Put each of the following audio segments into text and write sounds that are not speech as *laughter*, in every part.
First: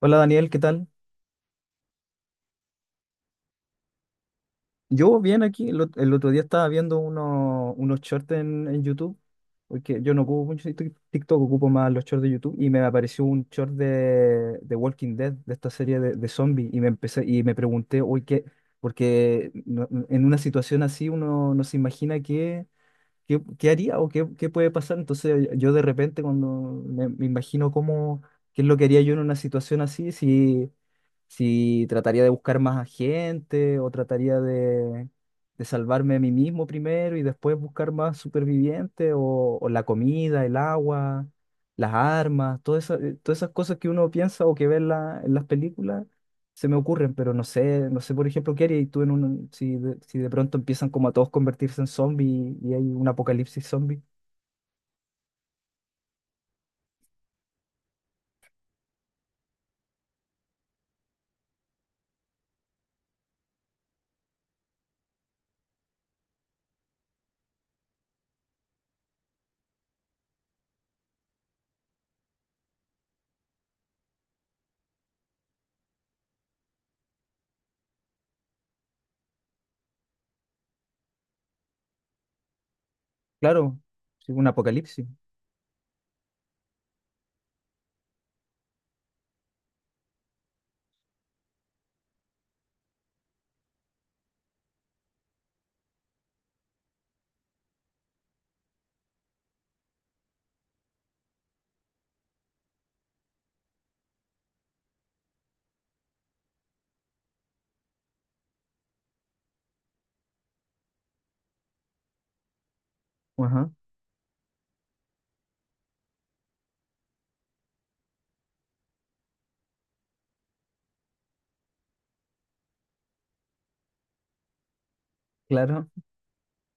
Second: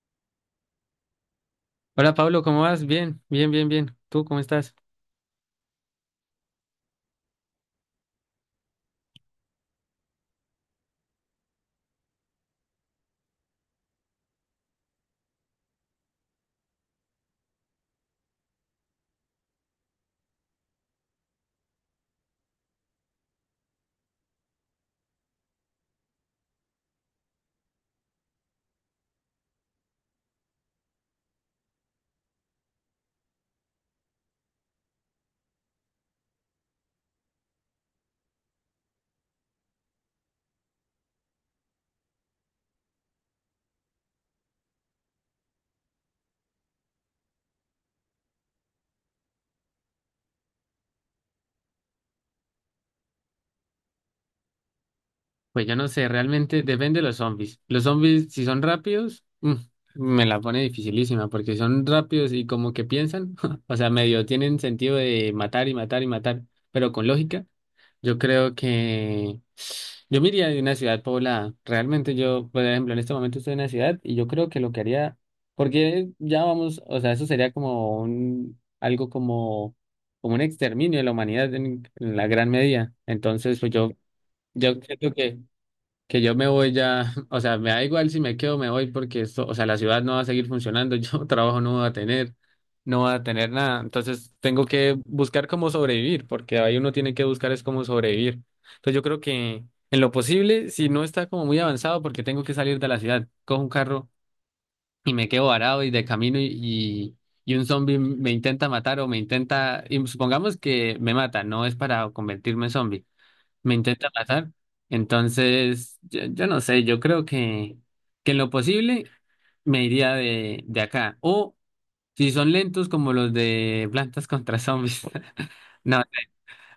Hola Daniel, ¿qué tal? Hola Pablo, ¿cómo vas? Bien, bien, bien, bien. ¿Tú cómo estás? Yo bien aquí, el otro día estaba viendo unos shorts en YouTube, porque yo no ocupo mucho TikTok, ocupo más los shorts de YouTube, y me apareció un short de Walking Dead, de esta serie de zombies, y me empecé, y me pregunté, uy, ¿qué? Porque en una situación así uno no se imagina qué, qué haría o qué, qué puede pasar, entonces yo de repente cuando me imagino cómo, qué es lo que haría yo en una situación así, si si trataría de buscar más a gente o trataría de salvarme a mí mismo primero y después buscar más supervivientes o la comida, el agua, las armas, todas esas cosas que uno piensa o que ve en las películas se me ocurren, pero no sé, no sé por ejemplo qué haría tú en un, si de, si de pronto empiezan como a todos convertirse en zombies y hay un apocalipsis zombie. Pues yo no sé, realmente depende de los zombies. Los zombies, si son rápidos, me la pone dificilísima porque son rápidos y como que piensan, *laughs* o sea, medio tienen sentido de matar y matar y matar, pero con lógica. Yo creo que yo me iría de una ciudad poblada. Realmente yo, por ejemplo, en este momento estoy en una ciudad y yo creo que lo que haría, porque ya vamos, o sea, eso sería como un exterminio de la humanidad en la gran medida. Entonces, pues Claro, yo, sí, un yo apocalipsis. creo que yo me voy ya, *laughs* o sea, me da igual si me quedo, me voy porque esto, o sea, la ciudad no va a seguir funcionando. *laughs* Yo trabajo no va a tener nada, entonces tengo que buscar cómo sobrevivir, porque ahí uno tiene que buscar es cómo sobrevivir. Entonces yo creo que en lo posible, si no está como muy avanzado, porque tengo que salir de la ciudad, cojo un carro y me quedo varado y de camino y y un zombie me intenta matar o me intenta, y supongamos que me mata, no es para convertirme en zombie, Ajá, me intenta matar. Entonces, yo, no sé, yo creo que en lo posible me iría de acá. O si son lentos como los de Plantas contra Zombies. *laughs* claro, No,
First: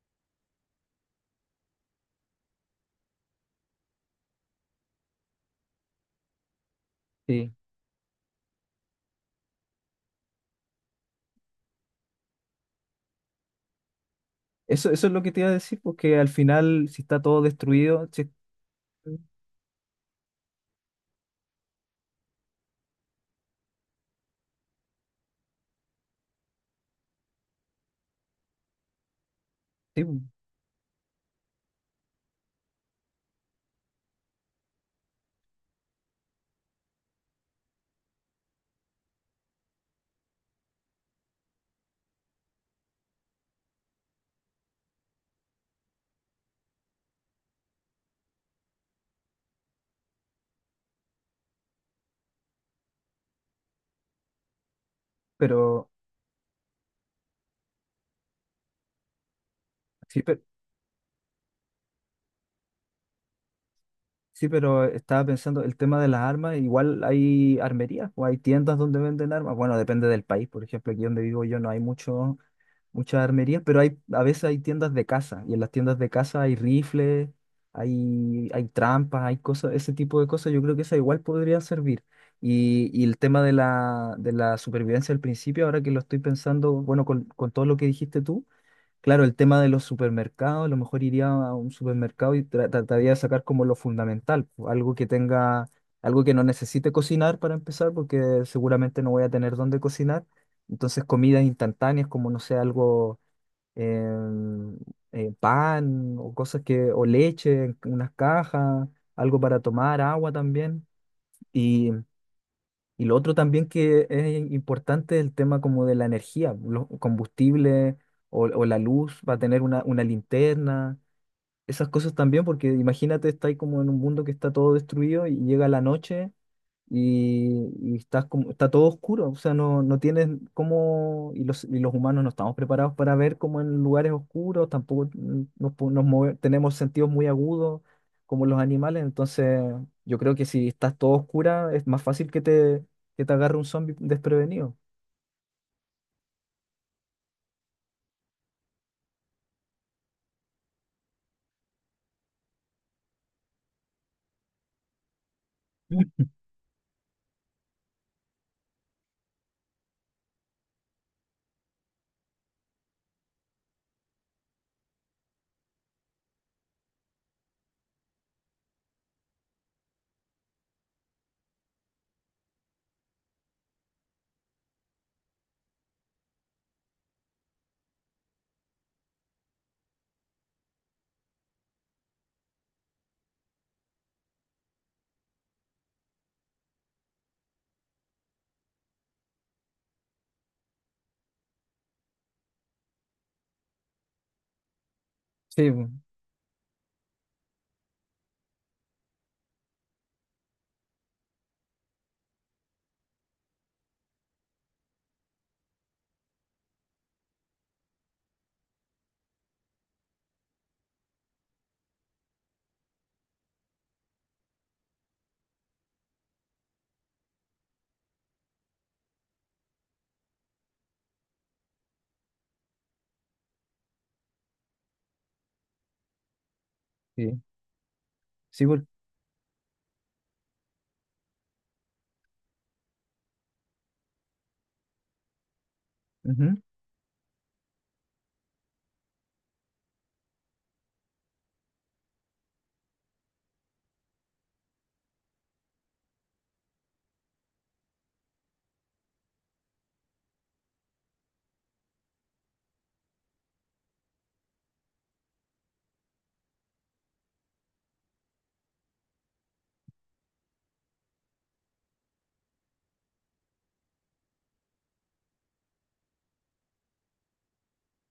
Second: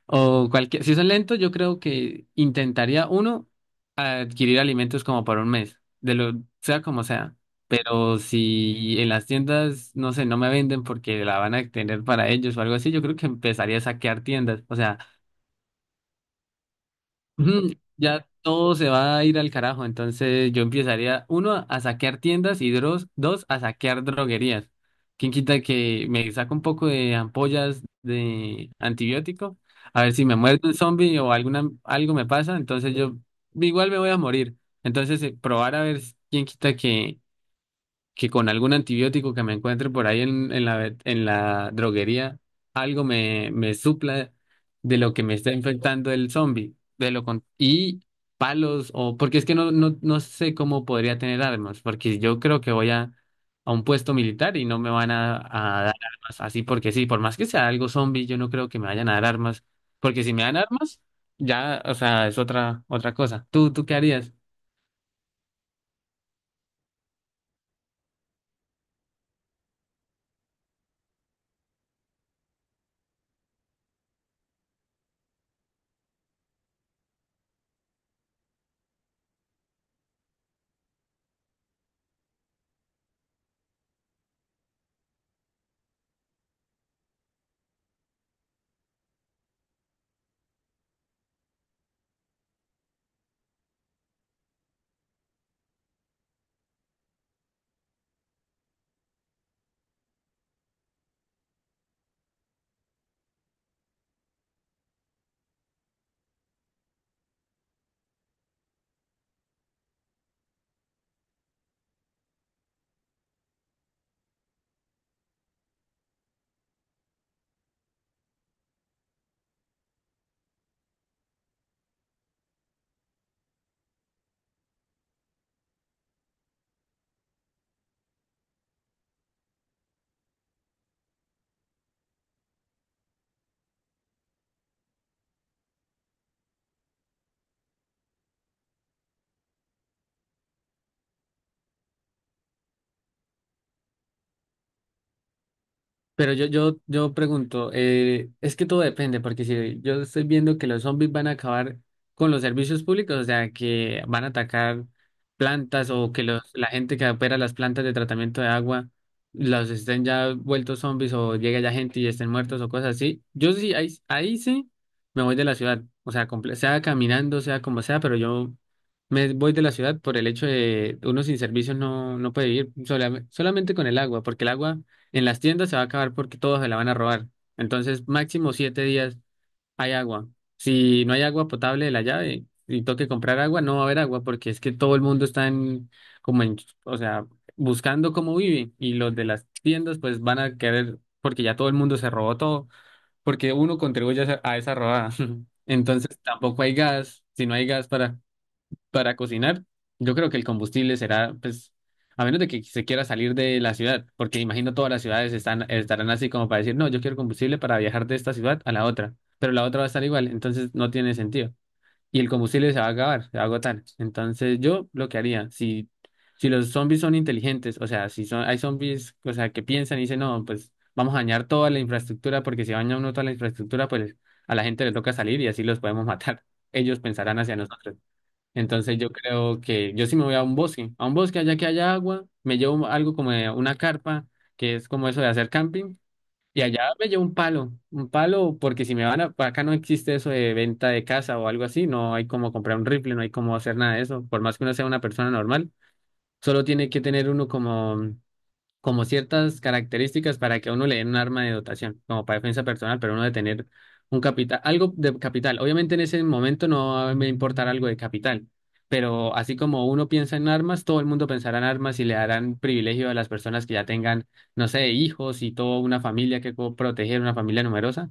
o cualquier, si son lentos, yo creo que intentaría uno adquirir alimentos como por un mes, de lo sea como sea. sí. Pero si en las tiendas, no sé, no me venden porque la van a tener para ellos o algo así, yo creo que empezaría a saquear tiendas. O Eso, sea. eso es lo que te iba a decir, porque al final, si está todo Ujú. destruido, Ya sí, todo se va sí, a ir al carajo, entonces yo empezaría, uno, a saquear tiendas y dos, a saquear droguerías. ¿Quién quita que me saca un poco de ampollas de antibiótico? A pues, ver si me muerde un zombie o algo me pasa, entonces yo igual me voy a morir. Entonces, probar a ver quién quita que con algún antibiótico que me encuentre por ahí en la droguería, algo me, supla de lo que me está infectando el zombie. Y palos, o porque es que no, no, no sé cómo podría tener armas, porque yo creo que voy a, un puesto militar y no me van a pero, dar armas así porque sí. Por más que sea algo zombie, yo no creo que me vayan a dar armas, sí, porque si pero, me dan armas, ya, o sea, es otra, otra cosa. ¿Tú qué harías? sí, pero estaba pensando, el tema de las armas, igual hay armerías o hay tiendas donde venden armas. Bueno, depende del país, por ejemplo, aquí donde vivo yo no hay mucho, muchas armerías, pero hay, a veces hay tiendas de caza y en las tiendas de caza hay rifles, hay trampas, hay cosas, ese tipo de cosas, yo creo que esa igual podría servir. Y el tema de la supervivencia al principio, ahora que lo estoy pensando, bueno, con todo lo que dijiste tú. Claro, el tema de los supermercados, a lo mejor iría a un supermercado y trataría de sacar como lo fundamental, po, algo que tenga, algo que no necesite cocinar para empezar, porque seguramente no voy a tener dónde cocinar. Entonces, comidas instantáneas como, no sé, algo, em, pan o cosas que, o leche, en unas cajas, algo para tomar, agua también. Y lo otro también que es importante es el tema como de la energía, los combustibles o la luz, va a tener una linterna, esas cosas también, porque imagínate, está ahí como en un mundo que está todo destruido y llega la noche y estás como, está todo oscuro, o sea, no, no tienes cómo, y los humanos no estamos preparados para ver como en lugares oscuros, tampoco mm, nos, tenemos sentidos muy agudos como los animales, entonces yo creo que si estás todo oscura es más fácil que te agarre un zombie desprevenido. Pero yo pregunto, es que todo depende, porque si yo estoy viendo que los zombies van a acabar con los servicios públicos, o sea, que van a atacar plantas o *laughs* que Mm. los, la gente que opera las plantas de tratamiento de agua los estén ya vueltos zombies o llegue ya gente y estén muertos o cosas así, yo sí, ahí sí me voy de la ciudad, o sea, sea caminando, sea como sea, pero yo me voy de la ciudad por el hecho de uno sin servicios no, no puede vivir solamente con el agua, porque el agua... En las tiendas se va a acabar porque todos se la van a robar. Entonces, máximo 7 días hay agua. Si no hay agua potable de la llave y toque comprar agua, no va a haber agua porque es que todo el mundo está en, como en, o sea, buscando cómo vive, y los de las tiendas pues van a querer porque ya todo el mundo se robó todo, porque uno contribuye a esa robada. *laughs* Sí, bu- Entonces, tampoco hay gas. Si no hay gas para cocinar, yo creo que el combustible será, pues, a menos de que se quiera salir de la ciudad, porque imagino todas las ciudades están, estarán así como para decir, no, yo quiero combustible para viajar de esta ciudad a la otra, pero la otra va a estar igual, entonces no tiene sentido. Y el combustible se va a acabar, se va a agotar. Entonces yo lo que haría, si los zombies son inteligentes, o sea, si son, hay zombies, o sea, que piensan y dicen, no, pues vamos a dañar toda la infraestructura, porque si daña uno toda la infraestructura, pues a la gente le toca salir y así los podemos matar. *laughs* Ellos pensarán sí, hacia nosotros. sí, Entonces yo creo que yo sí me voy a un bosque allá que haya agua, me llevo algo como de una carpa, que es como eso de hacer camping, ujú, y allá me llevo un palo, porque si me van a, acá no existe eso de venta de casa o algo así, no hay como comprar un rifle, no hay como hacer nada de eso. Por más que uno sea una persona normal, solo tiene que tener uno como ciertas características para que a uno le den un arma de dotación, como para defensa personal, pero uno de tener un capital, algo de capital. Obviamente en ese momento no va a me importar algo de capital, pero así como uno piensa en armas, todo el mundo pensará en armas y le darán privilegio a las personas que ya tengan, no sé, hijos y toda una familia que proteger, una familia numerosa.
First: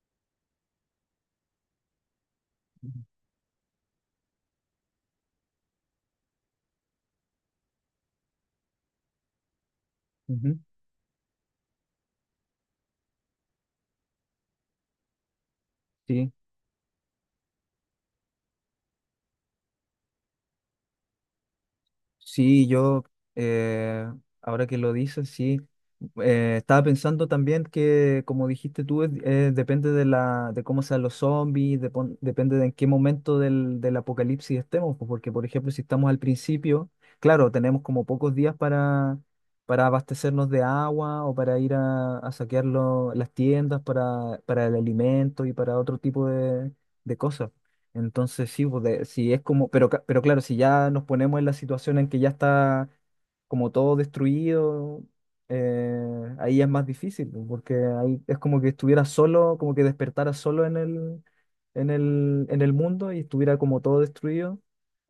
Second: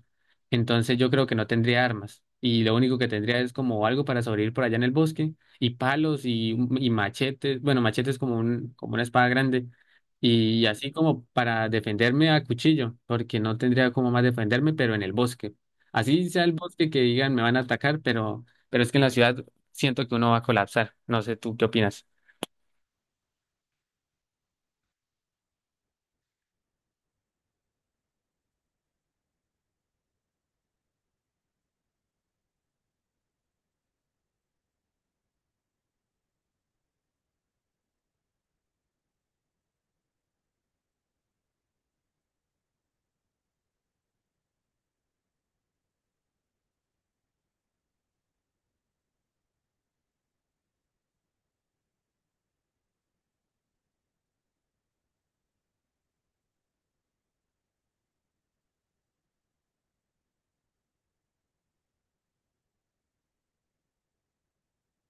Entonces yo creo que no tendría armas. Y lo único que tendría es como algo para sobrevivir por allá en el bosque, y palos y machetes, bueno, machetes como un, como una espada grande, ujú, y así como para defenderme a cuchillo, porque no tendría como más defenderme, pero en el bosque. Así sí. sea el bosque que digan me van a atacar, pero es que en la ciudad siento que uno va a colapsar. No sé, ¿tú qué opinas? Sí, yo, eh, ahora que lo dices, sí. Estaba pensando también que, como dijiste tú, depende de la, de cómo sean los zombies, depende de en qué momento del apocalipsis estemos, pues, porque, por ejemplo, si estamos al principio, claro, tenemos como pocos días para abastecernos de agua o para ir a saquear las tiendas para el alimento y para otro tipo de cosas. Entonces, sí, pues, sí, es como, pero, pero claro, si ya nos ponemos en la situación en que ya está como todo destruido, eh, ahí es más difícil, pues, porque ahí es como que estuviera solo, como que despertara solo en el mundo y estuviera como todo destruido,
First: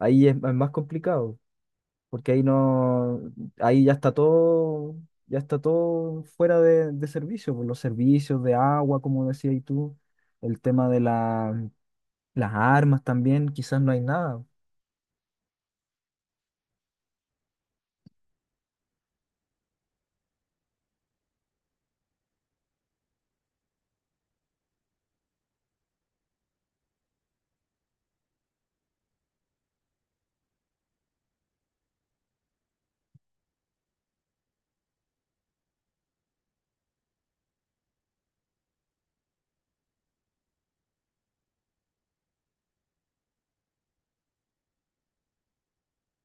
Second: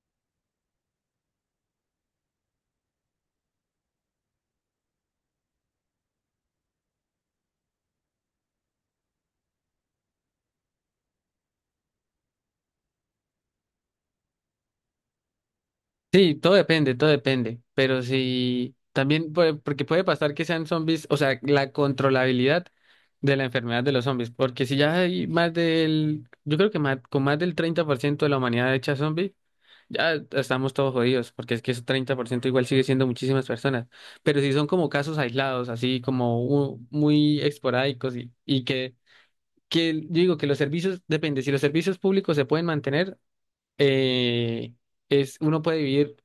ahí es más complicado, porque ahí no, ahí ya está todo fuera de servicio, pues, los servicios de agua, como decías tú, el tema de la las armas también, quizás no hay nada. Sí, todo depende, todo depende. Pero sí, también porque puede pasar que sean zombies, o sea, la controlabilidad de la enfermedad de los zombies, porque si ya hay más del, yo creo que más, con más del 30% de la humanidad hecha zombie. Ya estamos todos jodidos, porque es que ese 30% igual sigue siendo muchísimas personas. Pero si son como casos aislados, así como muy esporádicos y que yo digo que los servicios, depende, si los servicios públicos se pueden mantener, eh, es, uno puede vivir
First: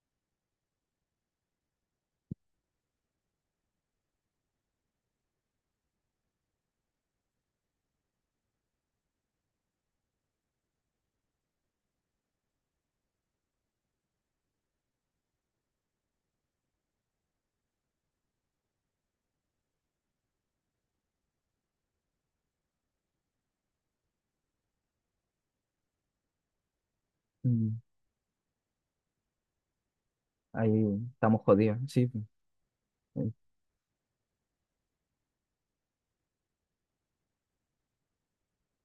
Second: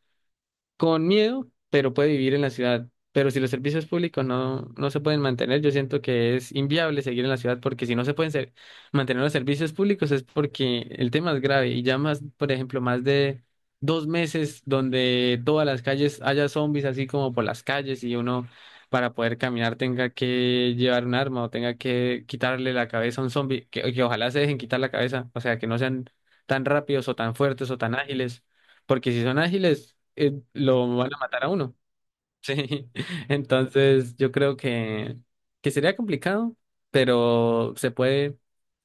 con miedo, pero puede vivir en la ciudad. Pero si los servicios públicos no, no se pueden mantener, yo siento que es inviable seguir en la ciudad, porque si no se pueden mantener los servicios públicos es porque el tema es grave, y ya más, por ejemplo, más de 2 meses donde todas las calles haya zombies así como por las calles, y uno para poder caminar tenga que llevar un arma o tenga que quitarle la cabeza a un zombie, que ojalá se dejen quitar la cabeza, o sea, que no sean tan rápidos o tan fuertes Mm, o tan ágiles, porque si son ágiles, ahí lo van a estamos matar a uno. jodidos, *laughs* sí. Sí. eh, Entonces, yo creo que sería complicado, pero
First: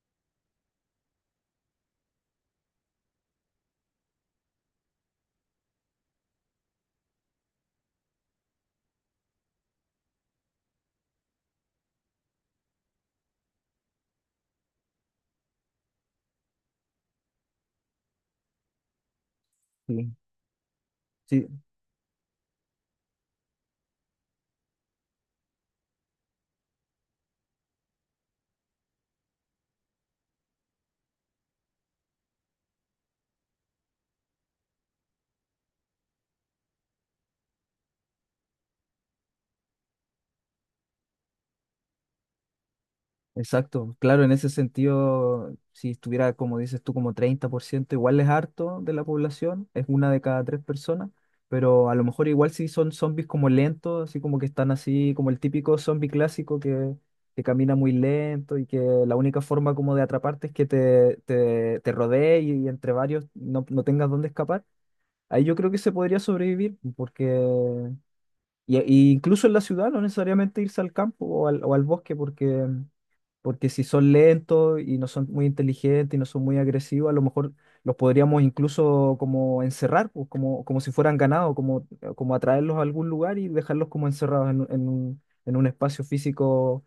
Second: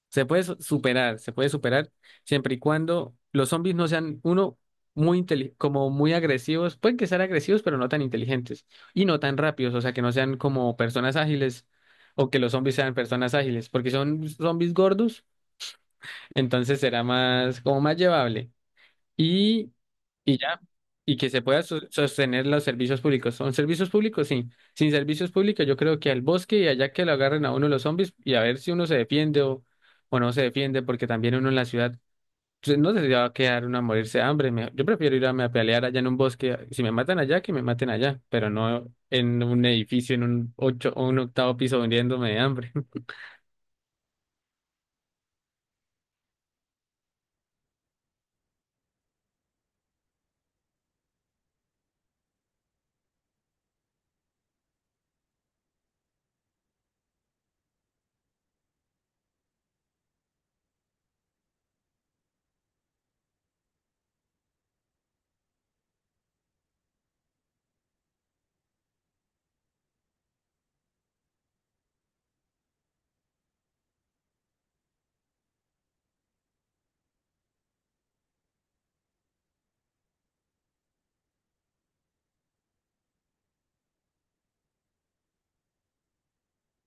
se puede superar, se puede superar siempre y cuando los zombies no sean uno como muy agresivos, pueden que sean agresivos, pero no tan inteligentes y no tan rápidos, o sea, que no sean como personas ágiles o que los zombies sean personas ágiles, porque si son zombies gordos, entonces será más como más llevable y, Sí, y ya, y que se sí, pueda sostener los servicios públicos. ¿Son servicios públicos? Sí. Sin servicios públicos, yo creo que al bosque y allá que lo agarren a uno los zombies y a ver si uno se defiende o no se defiende, porque también uno en la ciudad pues, no se va a quedar uno a morirse de hambre. Yo prefiero irme a pelear allá en un bosque. Si me matan allá, que me maten allá, pero no en un edificio, en un ocho o un octavo piso hundiéndome de hambre. exacto. Claro, en ese sentido, si estuviera, como dices tú, como 30% igual es harto de la población, es una de cada tres personas, pero a lo mejor igual si son zombies como lentos, así como que están así, como el típico zombie clásico que camina muy lento y que la única forma como de atraparte es que te rodee y, entre varios no, no tengas dónde escapar. Ahí yo creo que se podría sobrevivir, porque y incluso en la ciudad no necesariamente irse al campo o al bosque, porque, porque si son lentos y no son muy inteligentes y no son muy agresivos, a lo mejor los podríamos incluso como encerrar, pues, como, como si fueran ganado, como, como atraerlos a algún lugar y dejarlos como encerrados en un espacio físico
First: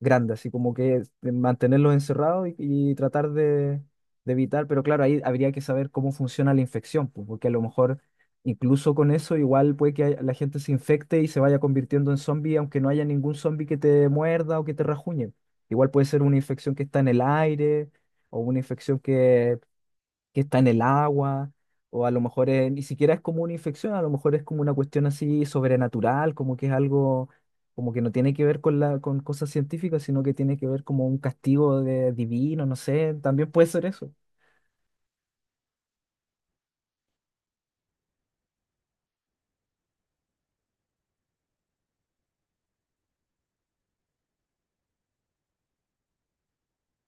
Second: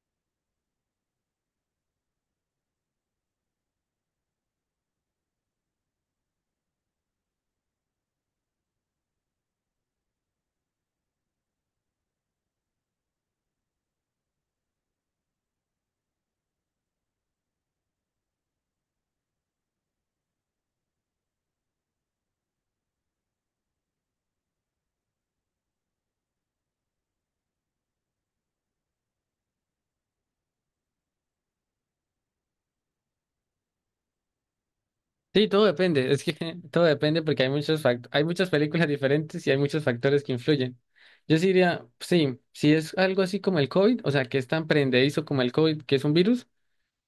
grande, así como que mantenerlos encerrados y tratar de evitar, pero claro, ahí habría que saber cómo funciona la infección, pues, porque a lo mejor incluso con eso igual puede la gente se infecte y se vaya convirtiendo en zombie, aunque no haya ningún zombie que te muerda o que te rajuñe. Igual puede ser una infección que está en el aire o una infección que está en el agua, o a lo mejor ni siquiera es como una infección, a lo mejor es como una cuestión así sobrenatural, como que es algo como que no tiene que ver con la, con cosas científicas, sino que tiene que ver como un castigo de, divino, no sé, también puede ser eso. Sí, todo depende, es que *laughs* todo depende porque hay muchas películas diferentes y hay muchos factores que influyen. Yo sí diría, sí, si es algo así como el COVID, o sea, que es tan prendedizo como el COVID, que es un virus,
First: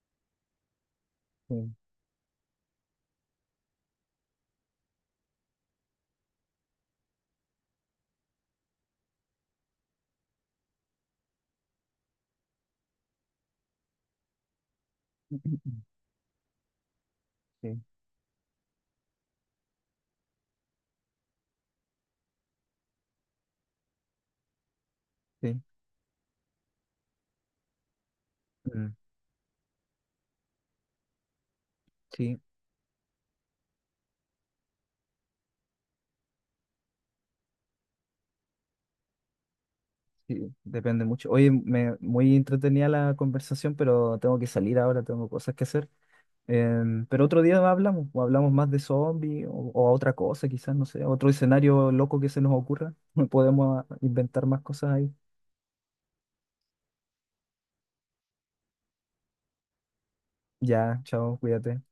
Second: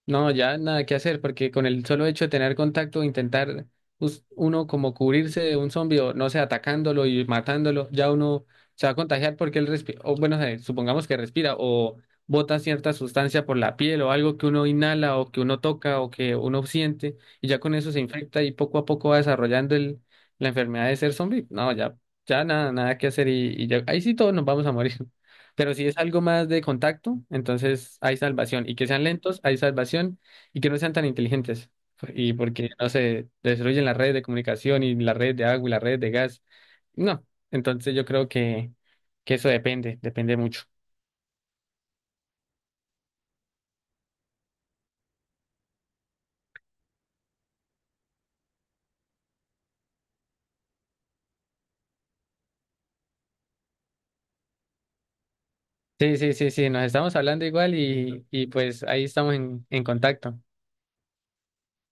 no, ya nada que hacer, porque con Sí, el solo hecho de tener contacto, intentar uno como cubrirse de un zombie o no sé, atacándolo y matándolo, ya uno se va a contagiar porque él respira, o bueno, supongamos que respira o bota cierta sustancia por la piel o algo que uno inhala o que uno *laughs* toca o que uno siente, y ya con sí, eso se infecta y poco a poco va desarrollando la enfermedad de ser zombie. No, ya, ya nada, nada que hacer y ya, ahí sí todos nos vamos a morir. sí, Pero si es algo más de contacto, entonces hay salvación. Y que mm, sean lentos, hay salvación. Y que no sean tan inteligentes. Y sí, porque, no se destruyen las redes de comunicación y las redes de agua y las redes de gas. No. Entonces yo creo que eso depende, depende sí, mucho. depende mucho. Oye, me, muy entretenida la conversación, pero tengo que salir ahora, tengo cosas que hacer. Pero otro día hablamos, o hablamos más de zombies, o a otra cosa, quizás, no sé, otro escenario loco que se nos ocurra. *laughs* Podemos inventar más cosas ahí. Sí, sí, sí, sí, nos estamos hablando igual y pues ahí estamos en contacto. Ya, chao, cuídate.